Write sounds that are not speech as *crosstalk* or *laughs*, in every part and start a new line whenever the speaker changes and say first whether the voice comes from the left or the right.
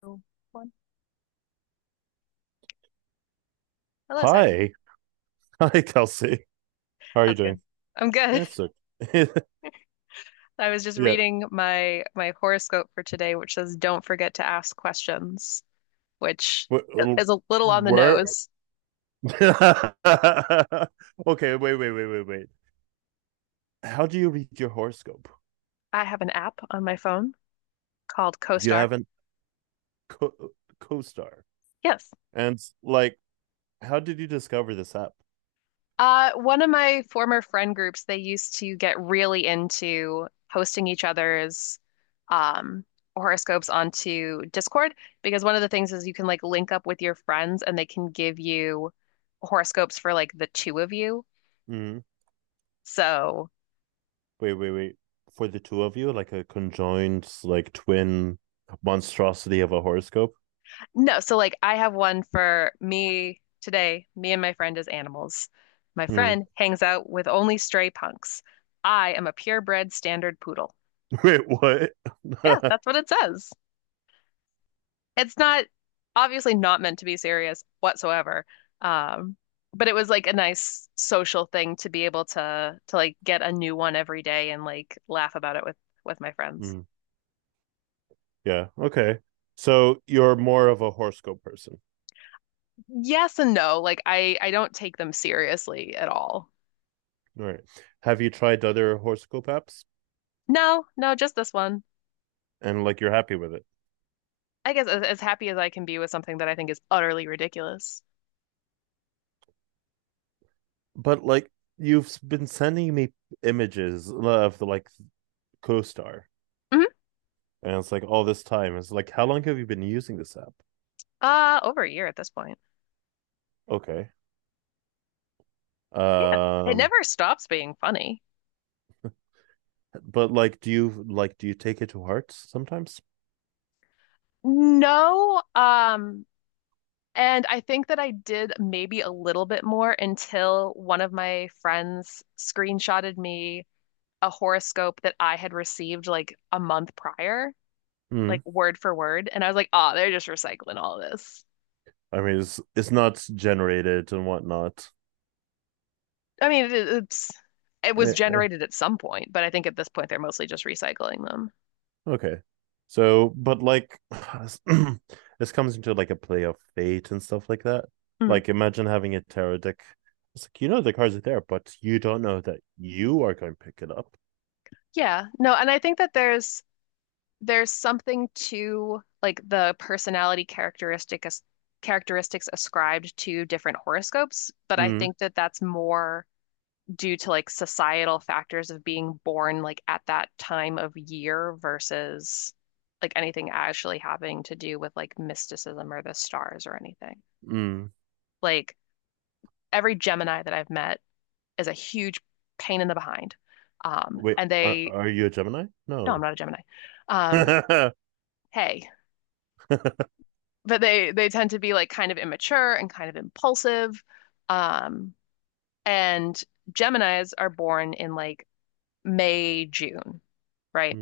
left: Two, one. Hello, Zachary.
right: Hi. *laughs* Hi, Kelsey. How are you
left: How's it going?
right: doing?
left: I'm good.
right: That's okay. *laughs*
left: *laughs* I was just
right: yeah.
left: reading my horoscope for today, which says don't forget to ask questions, which
right: Wh-
left: is a little on the
right: Where?
left: nose.
right: *laughs* okay, wait. How do you read your horoscope?
left: I have an app on my phone called
right: You
left: CoStar.
right: haven't co- co-star.
left: Yes.
right: And like, how did you discover this app?
left: One of my former friend groups, they used to get really into posting each other's um, horoscopes onto Discord because one of the things is you can like link up with your friends and they can give you horoscopes for like the two of you.
right: Hmm
left: So,
right: Wait. For the two of you, like a conjoined, like twin monstrosity of a horoscope?
left: no, so like I have one for me today. Me and my friend as animals. My
right: Mm.
left: friend hangs out with only stray punks. I am a purebred standard poodle.
right: *laughs* Wait,
left: Yeah,
right: what?
left: that's
right: *laughs*
left: what it says. It's not obviously not meant to be serious whatsoever. Um, but it was like a nice social thing to be able to like get a new one every day and like laugh about it with my friends.
right: Mm, yeah, okay. So you're more of a horoscope person.
left: Yes and no. Like I don't take them seriously at all.
right: All right. Have you tried other horoscope apps
left: No, no, just this one.
right: and like you're happy with it?
left: I guess as happy as I can be with something that I think is utterly ridiculous.
right: But like you've been sending me images of the like CoStar,
left: Mhm.
right: and it's like all this time. It's like how long have you been using this app?
left: Over a year at this point.
right: Okay.
left: Yeah. It
right: Um,
left: never stops being funny.
right: but like, do you take it to heart sometimes?
left: No, and I think that I did maybe a little bit more until one of my friends screenshotted me a horoscope that I had received like a month prior,
right: Hmm.
left: like word for word, and I was like, ah, they're just recycling all this."
right: I mean, it's not generated and whatnot.
left: I mean, it's it was
right: Eh, eh.
left: generated at some point, but I think at this point they're mostly just recycling them.
right: Okay. So, but like, *sighs* *clears throat* this comes into like a play of fate and stuff like that.
left: Mhm.
right: Like, imagine having a tarot deck. It's like, you know, the cards are there, but you don't know that you are going to pick it up.
left: Yeah, no, and I think that there's something to like the personality characteristic as characteristics ascribed to different horoscopes, but I
right: Mm,
left: think that that's more due to like societal factors of being born like at that time of year versus like anything actually having to do with like mysticism or the stars or anything.
right: mm.
left: Like every Gemini that I've met is a huge pain in the behind. Um,
right: Wait,
left: and
right: are,
left: they,
right: are you a Gemini?
left: no, I'm
right: No.
left: not a Gemini.
right: *laughs*
left: Um,
right: mm,
left: Hey. But they tend to be like kind of immature and kind of impulsive. Um, and Geminis are born in like May, June, right?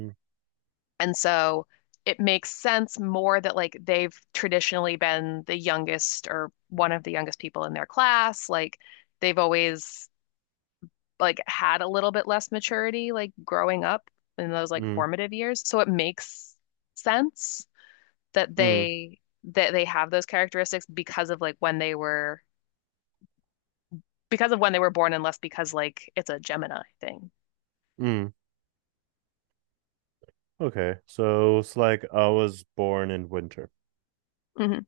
left: And so it makes sense more that like they've traditionally been the youngest or one of the youngest people in their class. Like they've always like had a little bit less maturity like growing up in those like
right: mm,
left: formative years. So it makes sense that
right: mm,
left: they have those characteristics because of like when they were because of when they were born and less because like it's a Gemini thing.
right: mm. Okay. So it's like I was born in winter.
left: hmm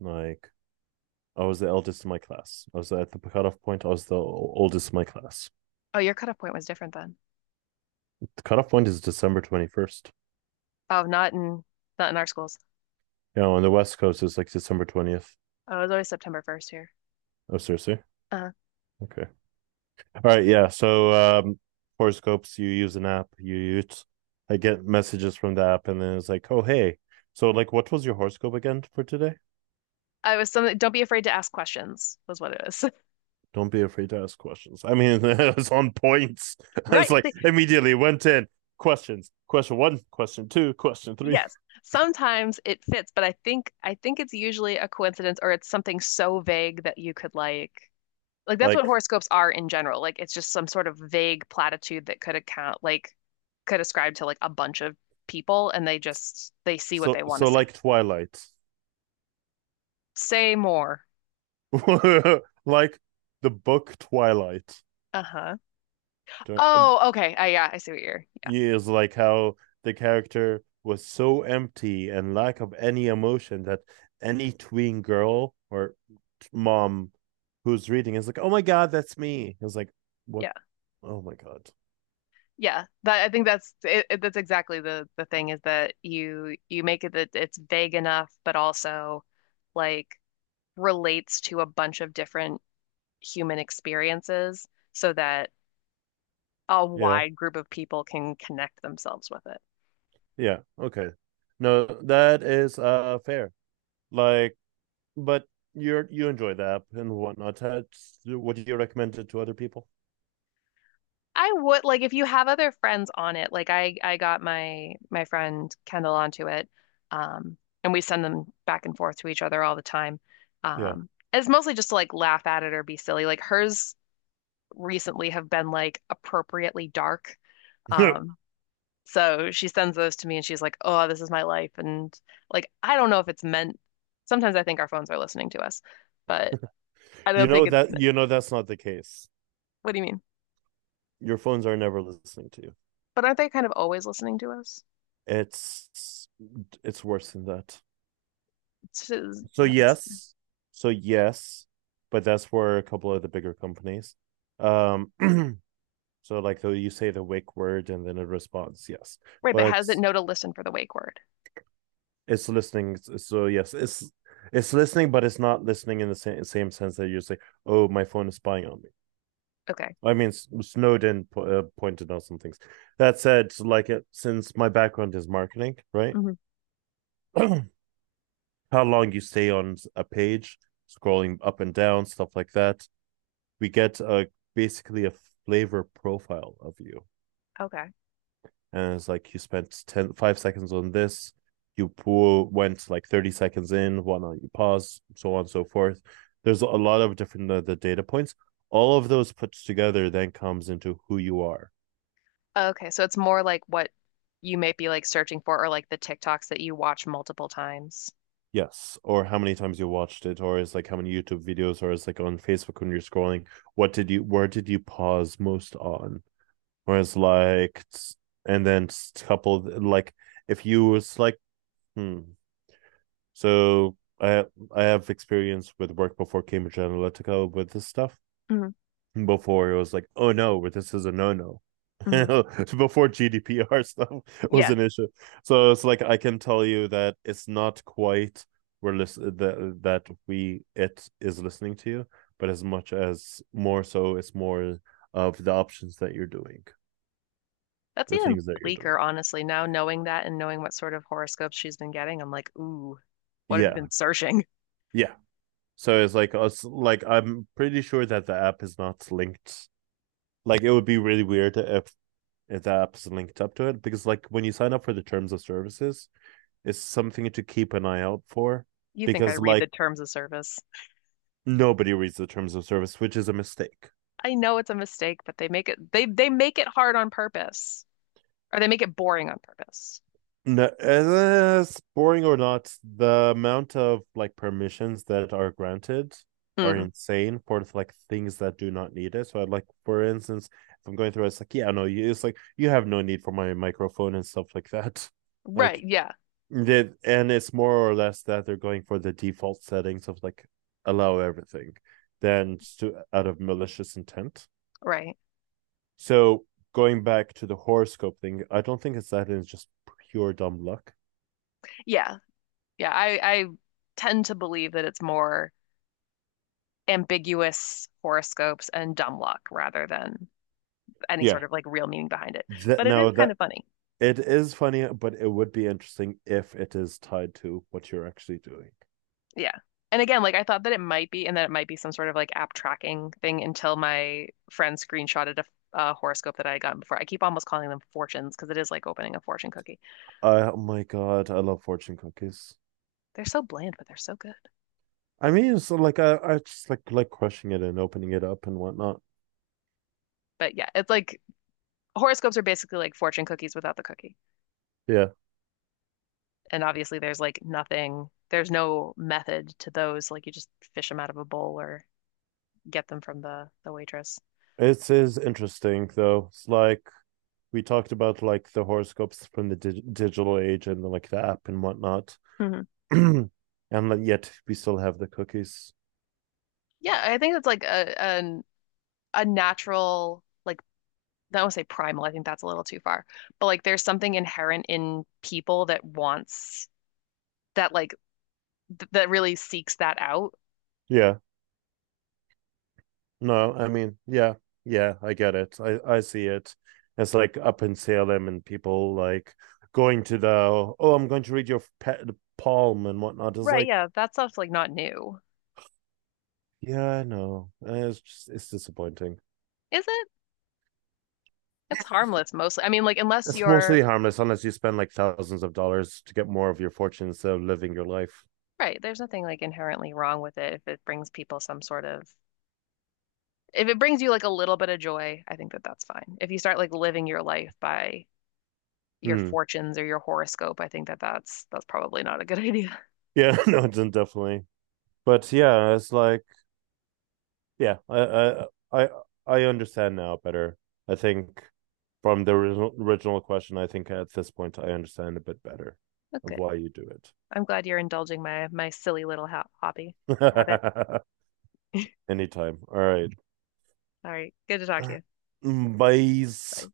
right: Like, I was the eldest in my class. I was at the cutoff point. I was the oldest in my class.
left: Oh, your cutoff point was different then.
right: The cutoff point is December 21st.
left: Oh, not in our schools.
right: Yeah, on the West Coast it's like December 20th.
left: Oh, it was always September 1st here.
right: Oh, seriously?
left: Uh,
right: Okay. All right. Yeah. So horoscopes. You use an app. You use. I get messages from the app, and then it's like, oh hey. So like, what was your horoscope again for today?
left: I was something. Don't be afraid to ask questions was what it was. *laughs*
right: Don't be afraid to ask questions. I mean, *laughs* it's on points. *laughs* it's
left: Right.
right: like
left: See,
right: immediately went in questions. Question one, question two, question three. *laughs*
left: yes. Sometimes it fits, but I think it's usually a coincidence or it's something so vague that you could like. Like that's what
right: Like
left: horoscopes are in general. Like it's just some sort of vague platitude that could account like could ascribe to like a bunch of people and they just they see what
right: so,
left: they want to
right: so
left: see.
right: like Twilight,
left: Say more.
right: *laughs* like the book Twilight.
left: Uh-huh. Oh, okay. I yeah, I see what you're. Yeah.
right: Years, like how the character was so empty and lack of any emotion that any tween girl or mom who's reading is like, oh my god, that's me. It's like, what?
left: Yeah.
right: Oh my god.
left: Yeah. That I think that's that's exactly the thing is that you make it that it's vague enough but also like relates to a bunch of different human experiences so that a
right: Yeah,
left: wide group of people can connect themselves with it.
right: yeah, okay. No, that is fair. Like, but you enjoy the app and whatnot. That's- Would you recommend it to other people?
left: I would like if you have other friends on it. Like I got my friend Kendall onto it. Um and we send them back and forth to each other all the time.
right: Yeah.
left: And it's mostly just to like laugh at it or be silly. Like hers recently have been like appropriately dark. Um
right: *laughs*
left: so she sends those to me and she's like, "Oh, this is my life." And like I don't know if it's meant sometimes I think our phones are listening to us, but I
right: you
left: don't think
right: know
left: it's
right: that
left: meant.
right: you know that's not the case.
left: What do you mean?
right: Your phones are never listening to you.
left: But aren't they kind of always listening to us?
right: It's it's worse than that.
left: It's-
right: So yes, so yes, but that's where a couple of the bigger companies. Um, *clears throat* so like though you say the wake word and then it responds yes,
left: Right, but
right: but
left: how does it know to listen for the wake word?
right: it's listening. So yes, it's listening, but it's not listening in the same sense that you say, "Oh, my phone is spying on me."
left: Okay.
right: I mean, Snowden pointed out some things. That said, like it, since my background is marketing, right?
left: hmm
right: *clears throat* how long you stay on a page, scrolling up and down, stuff like that. We get a basically a flavor profile of you,
left: Okay.
right: and it's like you spent 10 5 seconds on this. You pull, went like 30 seconds in, whatnot. You pause, so on and so forth. There's a lot of different the data points. All of those put together then comes into who you are.
left: Okay. So it's more like what you might be like searching for or like the TikToks that you watch multiple times.
right: Yes, or how many times you watched it, or it's like how many YouTube videos, or it's like on Facebook when you're scrolling, where did you pause most on? Whereas like, and then coupled like if you was like, hmm. So I have experience with work before Cambridge Analytica with this stuff.
left: hmm
right: Before it was like, oh no, this is a no no.
left: hmm
right: *laughs* before GDPR stuff was
left: Yeah.
right: an issue. So it's like I can tell you that it's not quite we're listen that that we it is listening to you, but as much as more so, it's more of the options that you're doing,
left: That's
right: the
left: even
right: things that you're doing.
left: bleaker, honestly. Now knowing that and knowing what sort of horoscopes she's been getting, I'm like, ooh, what have you
right: Yeah.
left: been searching? *laughs*
right: Yeah, so it's like us like I'm pretty sure that the app is not linked. Like it would be really weird if the app is linked up to it because like when you sign up for the terms of services, it's something to keep an eye out for
left: You think I
right: because
left: read the
right: like
left: terms of service.
right: nobody reads the terms of service, which is a mistake.
left: I know it's a mistake, but they make it hard on purpose. Or they make it boring on purpose.
right: No, as boring or not, the amount of like permissions that are granted are
left: Mm.
right: insane for like things that do not need it. So I'd like, for instance, if I'm going through, it's like, yeah, no, you, it's like you have no need for my microphone and stuff like that. *laughs*
left: Right,
right: Like,
left: yeah.
right: they, and it's more or less that they're going for the default settings of like allow everything, than to out of malicious intent.
left: Right.
right: So going back to the horoscope thing, I don't think it's that. It's just pure dumb luck.
left: Yeah. Yeah, I tend to believe that it's more ambiguous horoscopes and dumb luck rather than any
right: Yeah,
left: sort of like real meaning behind it.
right: that
left: But it is
right: no,
left: kind
right: that
left: of funny.
right: it is funny, but it would be interesting if it is tied to what you're actually doing.
left: Yeah. And again, like I thought that it might be, and that it might be some sort of like app tracking thing until my friend screenshotted a horoscope that I had gotten before. I keep almost calling them fortunes because it is like opening a fortune cookie.
right: Oh my god, I love fortune cookies.
left: They're so bland, but they're so good.
right: I mean, so like I just like crushing it and opening it up and whatnot.
left: But yeah, it's like horoscopes are basically like fortune cookies without the cookie.
right: Yeah,
left: And obviously there's like nothing, there's no method to those. Like you just fish them out of a bowl or get them from the waitress.
right: it is interesting though. It's like we talked about like the horoscopes from the digital age and like the app and whatnot,
left: hmm
right: *clears throat* and like, yet we still have the cookies.
left: Yeah, I think that's like a natural like I don't want to say primal. I think that's a little too far. But like there's something inherent in people that wants that like th that really seeks that out.
right: Yeah, no, I mean, yeah, yeah, I get it. I see it. It's like up in Salem and people like going to the oh, I'm going to read your pet palm and whatnot. It's
left: Right,
right: like,
left: yeah, that stuff's like not new.
right: yeah, I know. It's just, it's disappointing.
left: Is it? It's harmless mostly. I mean, like unless
right: It's
left: you're
right: mostly harmless unless you spend like thousands of dollars to get more of your fortune instead of living your life.
left: right, there's nothing like inherently wrong with it if it brings people some sort of. If it brings you like a little bit of joy, I think that that's fine. If you start like living your life by your
right: Hmm.
left: fortunes or your horoscope, I think that that's probably not a good idea. *laughs*
right: Yeah, *laughs* no, definitely. But yeah, it's like yeah, I I, I understand now better. I think from the original question, I think at this point I understand a bit better
left: But
right: of
left: good.
right: why you do it.
left: I'm glad you're indulging my my silly little ha hobby habit.
right: *laughs* Anytime. All
left: All right. Good to talk to
right: right.
left: you.
right: Bye.
left: Bye.